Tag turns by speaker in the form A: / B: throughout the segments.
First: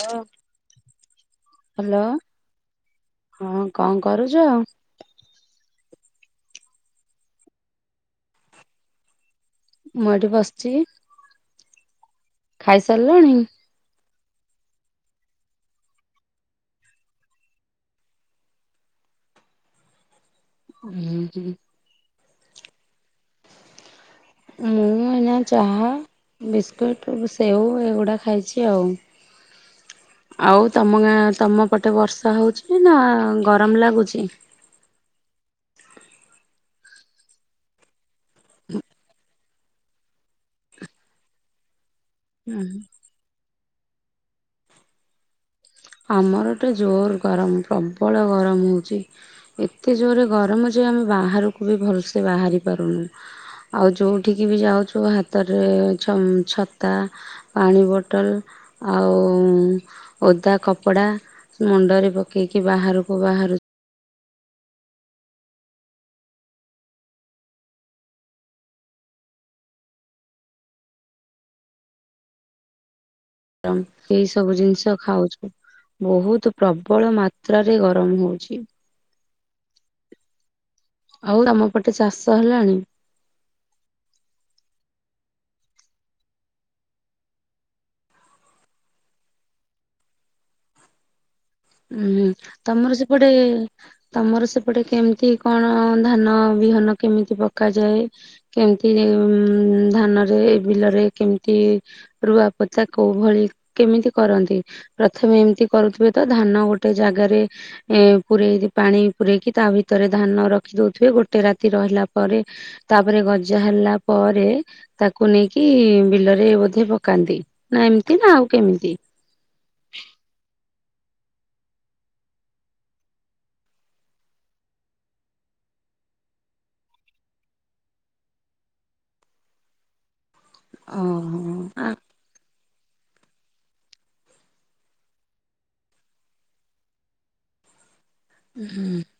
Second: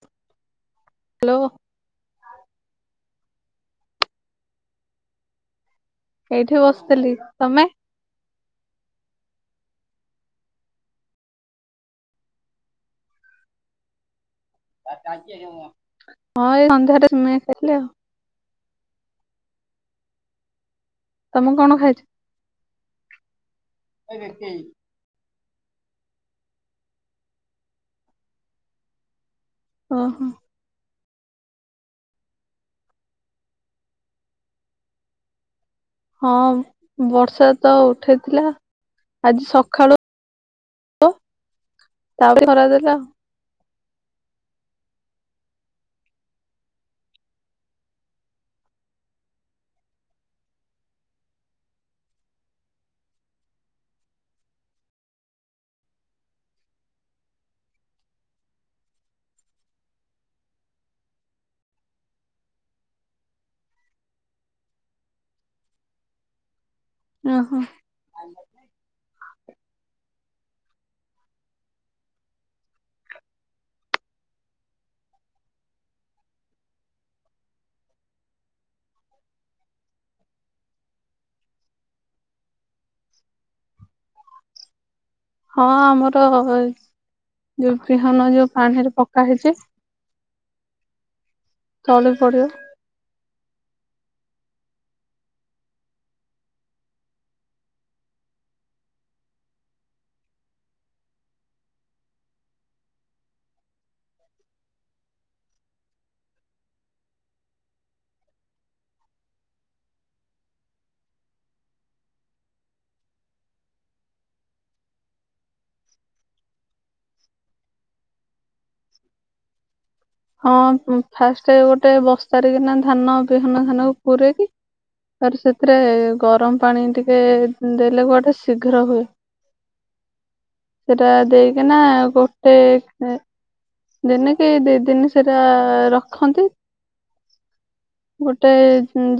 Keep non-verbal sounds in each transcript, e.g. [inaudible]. A: ଓ hello ହଁ କଣ କରୁଚ଼।
B: ଏଇଠି ବସିଥିଲି ତମେ?
A: ମୁଁ ଏଠି ବସିଛି। ଖାଇସାରିଲାଣି?
B: ହଁ ଏଇ ସନ୍ଧ୍ୟାରେ ସିମେଇ ଖାଇଲି ଆଉ।
A: ହୁଁ
B: ତମେ
A: ହୁଁ।
B: କଣ ଖାଇଛି।
A: ମୁଁ ଏଇନା ଚାହା ବିସ୍କୁଟ୍ ସେଓ ଏଗୁଡ଼ା ଖାଇଛି ଆଉ।
B: ଓଁ ହୋ।
A: ଆଉ ତମ ଗାଁ ତମ ପଟେ ବର୍ଷା ହଉଛି ନା ଗରମ ଲାଗୁଛି।
B: ହଁ ବର୍ଷା ତ ଉଠେଇଥିଲା ଆଜି ସଖାଳୁ ତ ତାପରେ
A: ହୁଁ
B: ଖରା ଦେଲା।
A: ଆମର ଏ ଟେ ଜୋର ଗରମ ପ୍ରବଳ ଗରମ ହଉଛି। ଏତେ ଜୋରେ ଗରମ ଯେ ଆମେ ବାହାରକୁ ବି ଭଲସେ ବାହାରି ପାରୁନୁ। ଆଉ ଯୋଉଠିକି ବି ଯାଉଛୁ ହାତରେ ଛ ଛତା, ପାଣି ବୋଟଲ, ଆଉ ଓଦା କପ କପଡା ମୁଣ୍ଡରେ ପକେଇକି ବାହାରକୁ ବାହାରୁ
B: ଓହୋ।
A: ଏଇ ସବୁ ଜିନିଷ ଖାଉଛୁ। ବହୁତ ପ୍ରବଳ ମାତ୍ରାରେ ଗରମ ହଉଛି। ଆଉ ତମ ପଟେ ଚାଷ ହେଲାଣି?
B: ହଁ ଆମର ଯୋଉ ବିହନ ଯୋଉ ପାଣିରେ ପକା ହେଇଛି। ତଳି
A: ହୁଁ
B: ପଡିବ
A: ତମର ସେପଟେ ତମର ସେପଟେ କେମିତି କଣ ଧାନ ବିହନ କେମିତି ପକାଯାଏ? କେମିତି ଧାନରେ ବିଲରେ କେମିତି ରୁଆ ପୋତା କୋଉ ଭଳି କେମିତି କରନ୍ତି ପ୍ରଥମେ ଏମିତି କରୁଥିବେ ତ ଧାନ ଗୋଟେ ଜାଗାରେ ଏ ପୂରେଇ ପାଣି ପୂରେଇକି ତା ଭିତରେ ଧାନ ରଖି ଦଉଥିବେ ଗୋଟେ ରାତି ରହିଲା ପରେ ତାପରେ ଗଜା ହେଲା ପରେ। ତାକୁ ନେଇକି ବିଲରେ ବୋଧେ ପକାନ୍ତି ନା ଏମିତି ନା ଆଉ କେମିତି?
B: ହଁ ଫାଷ୍ଟ ଗୋଟେ ବସ୍ତାରେ କିନା ଧାନ ବିହନ ଧାନ ପୁରେଇକି ଆ ସେଥିରେ ଗରମ ପାଣି ଟିକେ ଦେଲେ କୁଆଡେ ଶୀଘ୍ର ହୁଏ। ସେଟା
A: ଓହୋ
B: ଦେଇକିନା
A: ଆ
B: ଗୋଟେ ଦିନେ କି ଦି ଦିନି ସେଟା ରଖନ୍ତି। ଗୋଟେ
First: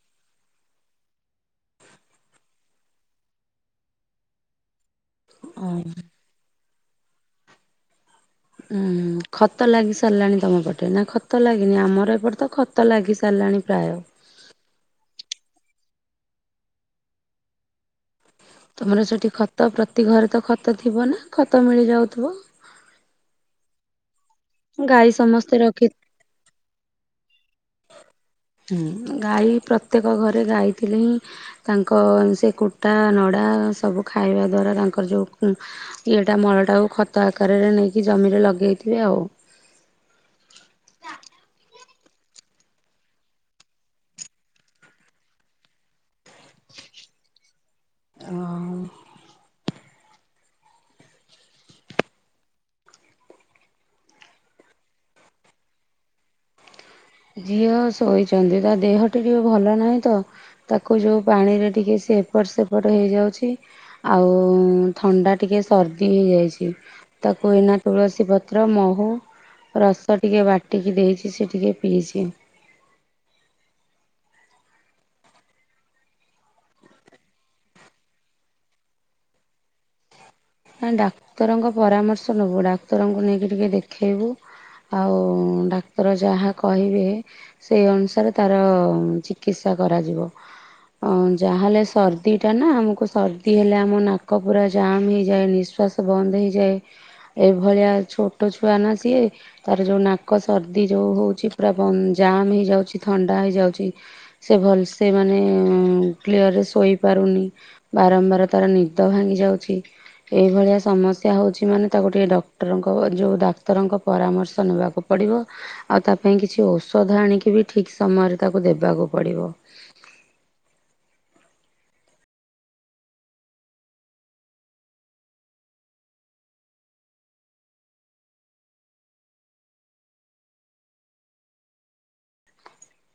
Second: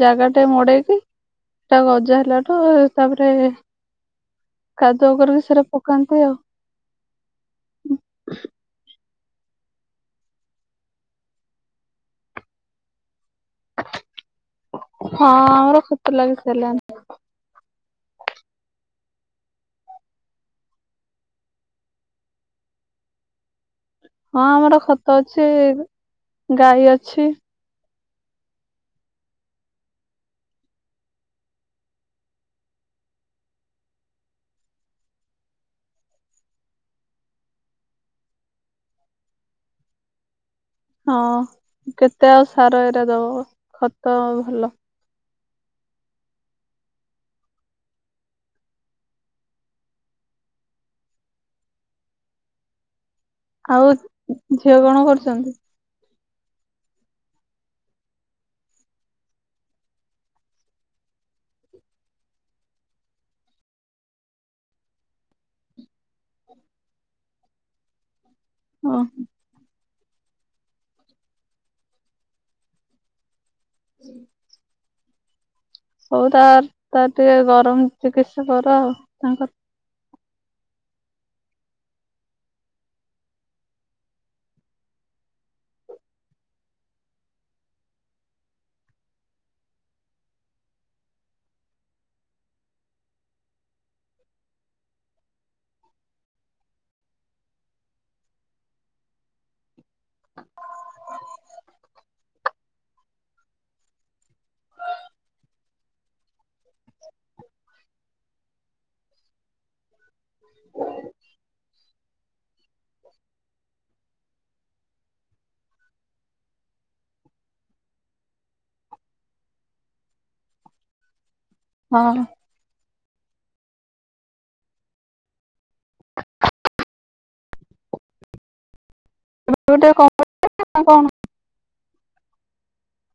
B: ଜାଗା ଟେ ମଡେଇକି ସେଟା ଗଜା ହେଲାଠୁ ତାପରେ କାଦୁଅ କରିକି ସେଟା
A: ଓ
B: ପକାନ୍ତି ଆଉ
A: ଉ ହୁଁ ଖତ ଲାଗି ସାରିଲାଣି ତମ ପଟେ ନା ଖତ ଲାଗିନି ଆମର ଏପଟେ ତ ଖ ତ ଲାଗି ସାରିଲାଣି ପ୍ରାୟ।
B: ହଁ ଆମର ଖତ ଲାଗିସାରିଲାଣି।
A: ତୁମର ସେଠି ଖତ ପ୍ରତି ଘରେ ତ ଖତ ଥିବ ନା ଖତ ମିଳିଯାଉଥିବ।
B: ହଁ ଆମର
A: ଗାଈ
B: ଖତ ଅଛି
A: ସମସ୍ତେ ରଖି
B: ଗାଈ ଅଛି।
A: ହଁ ଗାଈ ପ୍ରତ୍ୟେକ ଘରେ ଗାଈ ଥିଲେ ହିଁ ତାଙ୍କ ସେ କୁଟା ନଡା ସବୁ ଖାଇବା ଦ୍ଵାରା ତାଙ୍କର ଯୋଉ ଇଏଟା ମଳଟାକୁ ଖତ ଆକାରରେ ନେଇକି ଜମିରେ ଲଗେଇଥିବେ ଆଉ।
B: ହଁ କେତେ ଆଉ ସାର ଏରେ ଦବ ଖତ ଭଲ
A: ଆଉ।
B: ଆଉ ଝିଅ କଣ କରୁଛନ୍ତି?
A: ଝିଅ ଶୋଇଛନ୍ତି ତା ଦେହ ଟିକେ ଭଲ ନାହିଁ ତ ତାକୁ ଯୋଉ ପାଣିରେ ଟିକେସେ ଏପଟ ସେପଟ ହେଇଯାଉଛି ଆଉ ଥଣ୍ଡା ଟିକେ ସର୍ଦି ହେଇଯାଇଛି ତାକୁ ଏନା ତୁଳସୀ ପ ପତ୍ର
B: ହଁ
A: ମହୁ ରସ ଟିକେ ବାଟିକି ଦେଇଛି ସେ ଟିକେ ପିଇଛି।
B: [inaudible] ହଉ ତ ତାର ଟିକେ ଗରମ ଚିକିତ୍ସା କର ଆଉ ତାଙ୍କର
A: ନାଁ ଡାକ୍ତରଙ୍କ ପରାମର୍ଶ ନେବୁ ଡାକ୍ତରଙ୍କୁ ନେଇକି ଟିକେ ଦେଖେଇବୁ? ଆଉ ଡାକ୍ତର ଯାହା କହିବେ ସେହି ଅନୁସାରେ ତାର ଚିକିତ୍ସା କରାଯିବ। ଆ ଯାହାହେଲେ ସର୍ଦି ଟାନା ଆମକୁ ସର୍ଦି ହେଲେ ଆମ ନାକ ପୁରା ଜାମ୍ ହେଇ ଯାଏ ନିଶ୍ୱାସ ବନ୍ଦ ହେଇଯାଏ ଏଭଳିଆ ଛୋଟ ଛୁଆ ନାଁ ସିଏ ତାର ଯୋଉ ନାକ ସର୍ଦ୍ଦି ଯୋଉ ହଉଛି ପୁରା ଜାମ୍ ହେଇଯାଉଛି ଥଣ୍ଡା ହେଇଯାଉଛି। ସେ ଭଲସେ ମାନେ କ୍ଲିଅରରେ ଶୋଇପାରୁନି। ବାରମ୍ବାର ତାର ନିଦ ଭାଙ୍ଗି ଯାଉଛି। ଏଇଭଳିଆ ସମସ୍ୟା ହଉଛି ମାନେ ତାକୁ ଟିକେ ଡକ୍ଟରଙ୍କ ଯୋଉ ଡାକ୍ତରଙ୍କ ପରାମର୍ଶ ନେବାକୁ ପଡିବ। ଆଉ ତା ପାଇଁ କିଛି ଔଷଧ ଆଣିକି ବି ଠିକ଼ ସମୟରେ ତାକୁ ଦେବାକୁ ପଡିବ।
B: ହଁ। [unintelligible]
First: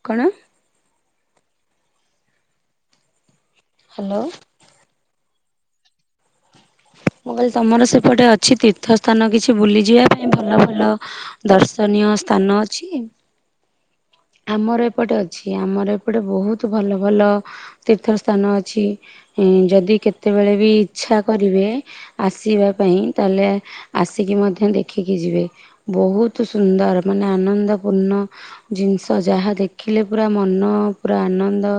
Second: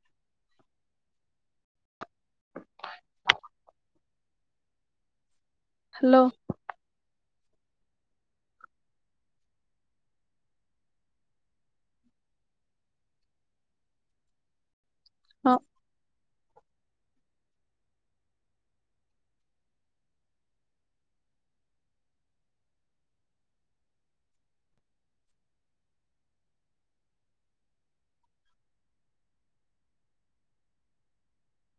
A: କଣ? ହ୍ୟାଲୋ।
B: ହ୍ୟାଲୋ।
A: ମୁଁ କହିଲି ତୋମର ସେପଟେ ଅଛି ତୀର୍ଥ ସ୍ଥାନ କିଛି ବୁଲି ଯିବା ପାଇଁ ଭଲ ଭଲ ଦର୍ଶନୀୟ ସ୍ଥାନ ଅଛି? ଆମର ଏପଟେ ଅଛି,
B: ହଁ
A: ଆମର ଏ ଏପଟେ ବହୁତ ଭଲ ଭଲ ତୀର୍ଥ ସ୍ଥାନ ଅଛି ଏଁ, ଯଦି କେତେବେଳେ ବି ଇଚ୍ଛା କରିବେ ଆସିବା ପାଇଁ ତାହେଲେ ଆସିକି ମଧ୍ୟ ଦେଖିକି ଯିବେ। ବହୁତୁ ସୁନ୍ଦର ମାନେ ଆନନ୍ଦ ପୂର୍ଣ୍ଣ ଜିନିଷ ଯାହା ଦେଖିଲେ ପୁରା ମନ ପୁରା ଆନନ୍ଦ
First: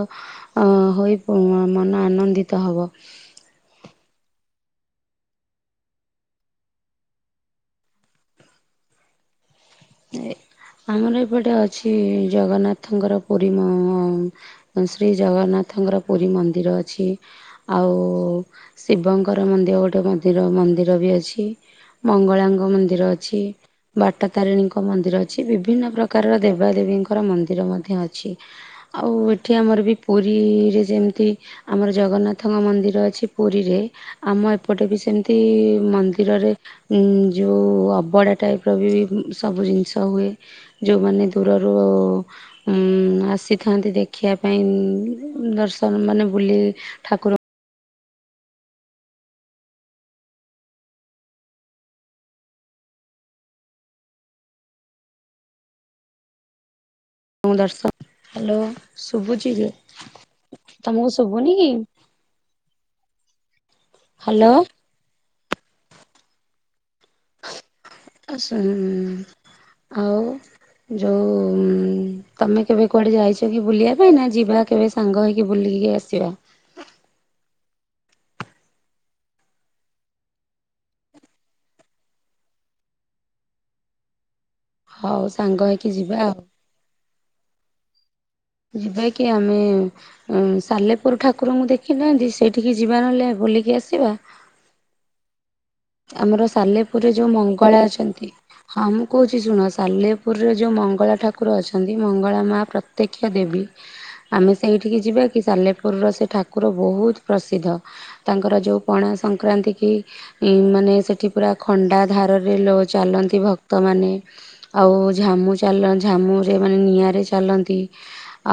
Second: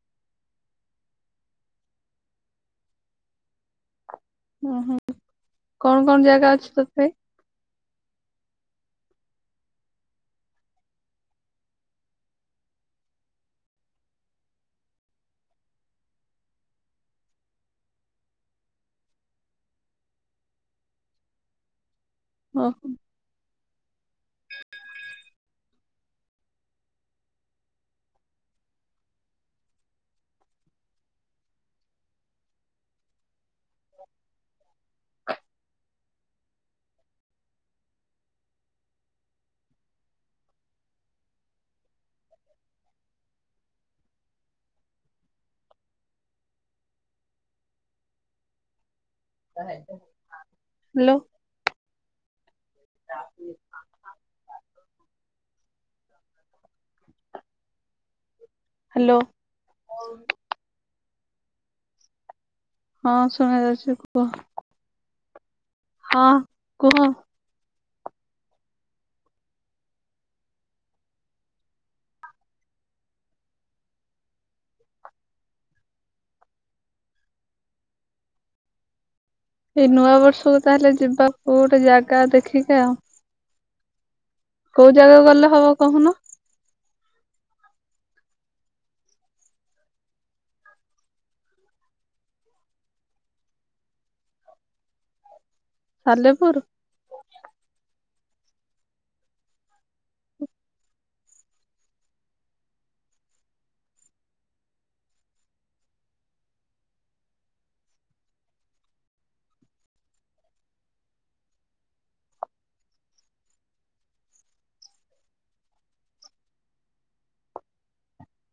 A: ଅ, ହୋଇ ପ-ମନ ଆନନ୍ଦିତ ହବ।
B: ଓ, ହଁ କଣ କଣ ଜାଗା ଅଛି ତଥାବି?
A: ଏ ଆମର ଏପଟେ ଅଛି ଜଗନ୍ନାଥଙ୍କର ପୁରୀ ମ ଅଁ, ଅଁ, ଶ୍ରୀ ଜଗନ୍ନାଥଙ୍କର ପୁରୀ ମନ୍ଦିର ଅଛି। ଆଉ ଶିବଙ୍କର ମନ୍ଦିର ଗୋଟେ ମନ୍ଦିର ମନ୍ଦିର ବି ଅଛି। ମଙ୍ଗଳାଙ୍ଗ
B: ଓ
A: ମନ୍ଦିର ଅଛି, ବାଟ ତାରିଣୀଙ୍କ କ ମନ୍ଦିର ଅଛି ବିଭିନ୍ନ ପ୍ରକାରର ଦେବାଦେବୀଙ୍କର ମନ୍ଦିର ମଧ୍ୟ ଅଛି। ଆଉ ଏଠି ଆମର ବି ପୁରୀରେ ଯେମିତି ଆମର ଜଗନ୍ନାଥଙ୍କ ମନ୍ଦିର ଅଛି ପୁରୀରେ ଆମ ଏପଟେ ବି ସେମିତି ମନ୍ଦିରରେ ଉଁ, ଯୋଉ ଅବଢଡା ଟାଇପ୍ ର ବି ସବୁ ଜିନିଷ ହୁଏ। ଯୋଉମାନେ ଦୂରରୁ ଉଁ, ଆସିଥାନ୍ତି ଦେଖିବା ପାଇଁ ଉଁ, ଦର୍ଶନ ମାନେ ବୁଲି ଠାକୁର
B: ହ୍ୟାଲୋ। [unintelligible]
A: ଙ୍କୁ ଦର୍ଶ
B: ହ୍ୟାଲୋ
A: ଶୁଭୁଛି ଯେ, ତୋମକୁ ଶୁଭୁନି କି?
B: ହଁ ଶୁଣା ଯାଉଛି।
A: ହାଲୋ।
B: ହଁ କୁହ।
A: ଆସ ଉଁ, ଆଉ ଯୋଉ ଉଁ, ତୋମେ କେବେ କୁଆଡେ ଯାଇଛ କି ବୁଲିବା ପାଇଁ ନା ଯିବା କେବେ ସାଙ୍ଗ ହେଇକି ବୁଲିକି ଆସିବା।
B: ଏଇ ନୂଆବର୍ଷକୁ ତାହେଲେ ଯିବା କୋଉ ଗୋଟେ ଜାଗା ଦେଖିକା ଆଉ। କୋଉ
A: ହଉ
B: ଜାଗାକୁ ଗଲେ
A: ସାଙ୍ଗ
B: ହବ
A: ହେଇକି ଯିବା
B: କହୁନ?
A: ଆଉ ଯିବା କି ଆମେ ଅଁ, ସାଲେପୁର ଠାକୁର ମୁଁ ଦେଖିନାହାନ୍ତି, ସେଇଠିକି ଯିବା ନହେଲେ ବୁଲିକି ଆସିବା। ଆମର
B: ସାଲେପୁର
A: ସାଲେପୁରରେ ଯୋଉ ମଙ୍ଗଳା ଅଛନ୍ତି ହଁ ମୁଁ କହୁଛି ଶୁଣ ସାଲେପୁରରେ ଯୋଉ ମଙ୍ଗଳା ଠାକୁର ଅଛନ୍ତି, ମଙ୍ଗଳା ମା ପ୍ରତ୍ୟକ୍ଷ ଦେବୀ। ଆମେ ସେଇଠିକି ଯିବା କି, ସାଲେପୁରର ସେ ଠାକୁର ବହୁତ ପ୍ରସିଦ୍ଧ? ତାଙ୍କର ଯୋଉ ପଣାସଂକ୍ରାନ୍ତି କି ଏଇ ମାନେ ସେଠି ପୁରା ଖଣ୍ଡାଧାରରେ ଲୋ ଚାଲନ୍ତି ଭକ୍ତମାନେ। ଆଉ ଝାମୁ ଚାଲ ଝାମୁରେ ମାନେ ନିଆଁରେ ଚାଲନ୍ତି।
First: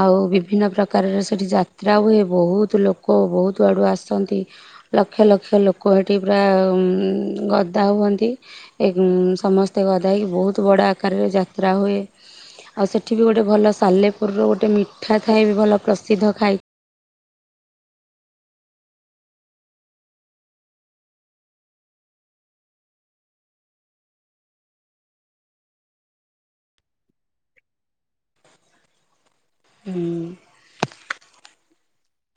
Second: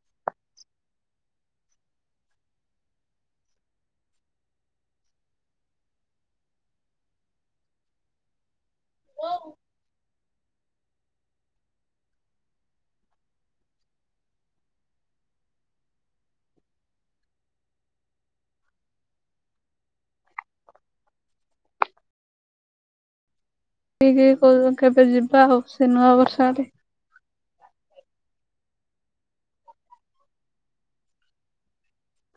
A: ଆଉ ବିଭିନ୍ନ ପ୍ରକାରର ସେଠି ଯାତ୍ରା ହୁଏ, ବହୁତ ଲୋକ ବହୁତୁ ଆଡୁ ଆସନ୍ତି। ଲକ୍ଷ ଲକ୍ଷ ଲୋକ ହେଠି ପ୍ରା ଉଁ, ଗଦା ହୁଅନ୍ତି, ଏ ଉଁ, ସମସ୍ତେ ଗଦା ହେଇକି ବହୁତ ବଡ଼ ଆକାରରେ ଯା ତ୍ରା ହୁଏ। ଆଉ ସେଠିବି ଗୋଟେ ଭଲ ସାଲେପୁରର ଗୋଟେ ମିଠା ଥାଏବି, ଭଲ ପ୍ରସିଦ୍ଧ ଖାଇ
B: ଠିକି କୋଉଦିନ କେବେ ଯିବା ଆଉ ସେ ନୂଆବର୍ଷ ଆଡେ।
A: ହୁଁ।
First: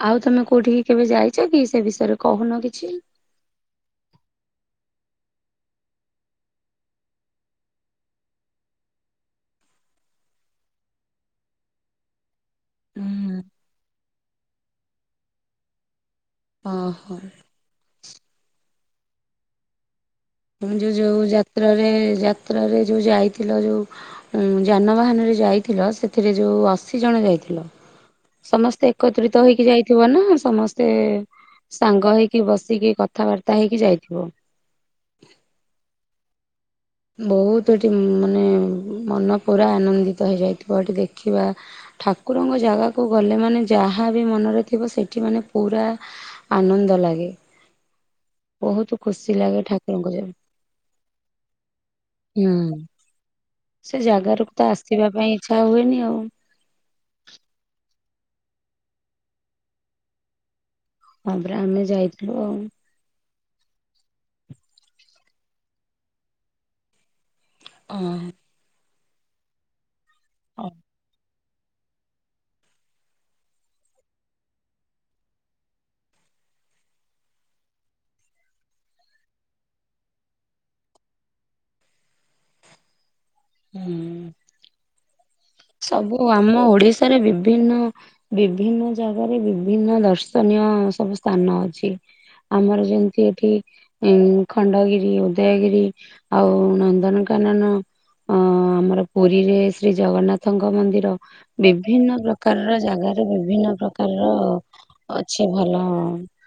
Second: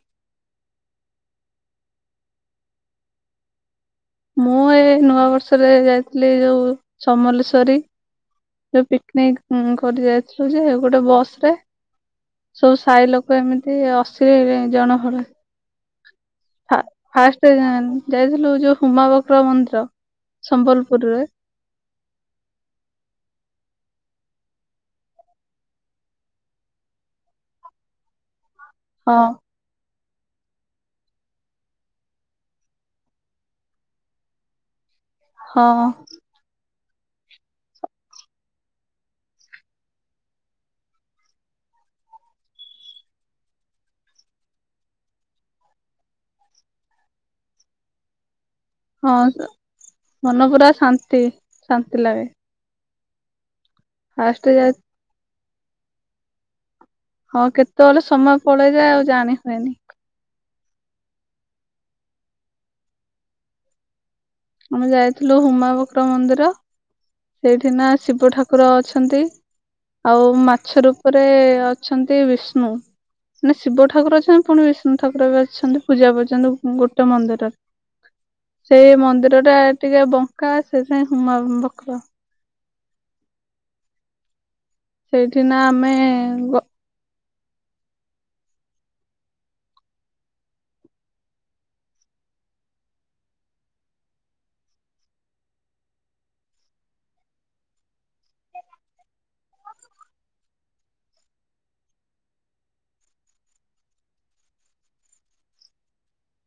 A: ଆଉ ତୋମେ କୋଉଠିକି କେବେ ଯାଇଚ କି, ସେ ବିଷୟରେ କହୁନ କିଛି?
B: ମୁଁ ଏ ନୂଆବର୍ଷରେ ଯାଇଥିଲି ଏ ଯୋଉ ସମଲେଶ୍ଵରୀ। ଯୋ ପିକନିକ ଉଁ, କରି ଯାଇଥିଲୁ ଯେ ଗୋଟେ ବସ୍ ରେ ସବୁ ସାଇଲୋକ
A: ହୁଁ
B: ଏମିତି ଅଶି ଜଣ ଖଣ୍ଡେ। ଫା
A: ଓହୋ
B: ଫାଷ୍ଟ ଯାଇଥିଲୁ ଯୋଉ ହୁମାବକ୍ର ମନ୍ଦିର।
A: ଯୋଉ
B: ସମ୍ବଲପୁରରେ
A: ଯାତ୍ରାରେ ଯାତ୍ରାରେ ଯୋଉ ଯାଇଥିଲ ଯୋଉ। ଉଁ ଯାନବାହାନରେ ଯାଇଥିଲ, ସେଥିରେ ଯୋଉ ଅଶୀ ଜଣ ଯାଇଥିଲ, ସମସ୍ତେ
B: ହଁ
A: ଏକତ୍ରିତ ହେଇକି ଯାଇ ଥିବନା ସମସ୍ତେ ସାଙ୍ଗ ହେଇକି ବସିକି କଥାବାର୍ତ୍ତା ହେଇକି ଯାଇଥିବ।
B: ହଁ।
A: ବହୁତ ଏଠି ମାନେ ମନ ପୁରା ଆନନ୍ଦିତ ହେଇଯାଇଥିବ, ଏଠି ଦେଖିବା ଠାକୁରଙ୍କ ଜାଗାକୁ ଗଲେ ମାନେ ଯାହାବି ମନରେ ଥିବ, ସେଠି ମାନେ ପୁରା ଆନନ୍ଦ ଲାଗେ। ବହୁତ
B: ହଁ
A: ଖୁସି
B: ତ
A: ଲାଗେ ଠାକୁରଙ୍କ ଜାଗା
B: ମନ ପୁରା ଶାନ୍ତି, ଶାନ୍ତି ଲାଗେ।
A: ହୁଁ, ସେ
B: ଫାଷ୍ଟ
A: ଜାଗାରୁତ
B: ଯାଇ
A: ଆସିବା ପାଇଁ ଇଚ୍ଛା ହୁଏନି ଆଉ।
B: ହଁ କେତେବେଳେ ସମୟ ପଳେଇଯାଏ, ଆଉ ଜାଣି ହୁଏନି।
A: ହଁ ପରା ଆମେ ଯାଇଥିଲୁ ଆଉ।
B: ଆମେ ଯାଇଥିଲୁ ହୁମାବକ୍ର ମନ୍ଦିର, ସେଇଠିକି ନା ଶିବ ଠାକୁ କୁର ଅଛନ୍ତି, ଆଉ
A: ହଁ
B: ମାଛ ରୂପରେ ଅଛନ୍ତି ବିଷ୍ଣୁ। ନା ଶିବଠାକୁର ଅଛନ୍ତି ପୁଣି ବିଷ୍ଣୁଠାକୁର ବି ଅଛନ୍ତି, ପୂଜା କରୁଛନ୍ତି ଗୋଟେ ମନ୍ଦିର। ସେ ମନ୍ଦିରଟା ଟିକେ ବଙ୍କା ସେଥିପାଇଁ ହୁମାବକ୍ର।
A: ହୁଁ।
B: ସେଇଠି ନାମ
A: ସବୁ ଆମ ଓଡିଶାରେ ବିଭିନ୍ନ ବିଭିନ୍ନ ଜାଗାରେ ବିଭିନ୍ନ ଦର୍ଶନୀୟ ସବୁ ସ୍ଥାନ ଅଛି। ଆମର ଯେମିତି ଏଠି ଇଁ ଖଣ୍ଡଗିରି, ଉଦୟଗିରି, ଆଉ ନନ୍ଦନକାନନ ଅଁ ଆମର ପୁରୀରେ ଶ୍ରୀ ଜଗନ୍ନାଥ ନାଥ ଙ୍କ ମନ୍ଦିର, ବିଭିନ୍ନ ପ୍ରକାରର ଜାଗାରେ ବିଭିନ୍ନ ପ୍ରକାରର ଅଛି ଭଲ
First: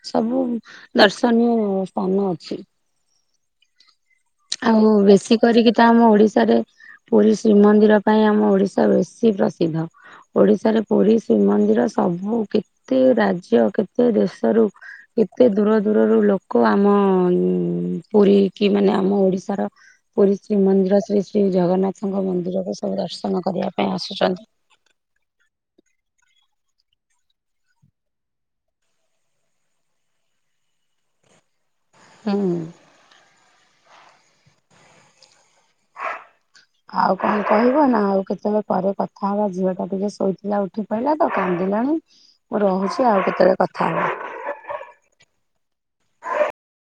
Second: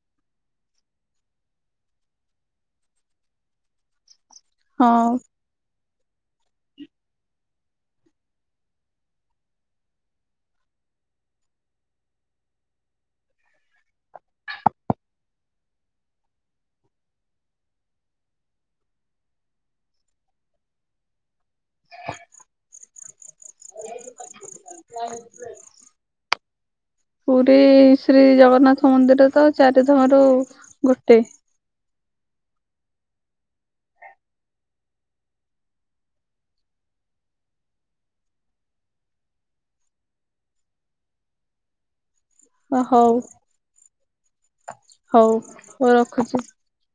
A: ସବୁ ଦର୍ଶନୀୟ ସ୍ଥାନ ଅଛି। ଆଉ
B: ହଁ
A: ବେଶୀ କରିକି ତ ଆମ ଓଡିଶାରେ ପୁରୀ ଶ୍ରୀମନ୍ଦିର ପାଇଁ ଆମ ଓଡିଶା ବେଶୀ ପ୍ରସିଦ୍ଧ। ଓଡିଶାରେ ପୁରୀ ଶ୍ରୀମନ୍ଦିର ସବୁ କେତେ ରାଜ୍ୟ, କେତେ ଦେଶରୁ କେତେ ଦୂର ଦୂରରୁ ଲୋକ ଆମ ପୁରୀକି ମାନେ ଆମ ଓଡିଶାର ପୁରୀ ଶ୍ରୀ ମନ୍ଦିର ଶ୍ରୀ ଶ୍ରୀ ଜଗନ୍ନାଥଙ୍କ ମନ୍ଦିରକୁ ସବୁ ଦର୍ଶନ କରିବା ପାଇଁ ଆସୁଛନ୍ତି।
B: ପୁରୀ ଶ୍ରୀ ଜଗନ୍ନାଥ ମନ୍ଦିର ତ ଚାରିଧାମରୁ ଗୋଟେ।
A: ହୁଁ। ଆଉ କଣ କହିବ ନା ଆଉ କେତେବେଳେ ପରେ କଥା ହେବା। ଝିଅଟା ଟିକେ ଶୋଇଥିଲା ଉଠି ପଡିଲା ତ କାନ୍ଦିଲାଣି। ମୁଁ
B: ହଉ
A: ରହୁଛି। ଆଉ କେତେବେଳେ କଥା ହେବା।
B: ହଉ ହଉ ରଖୁଛି।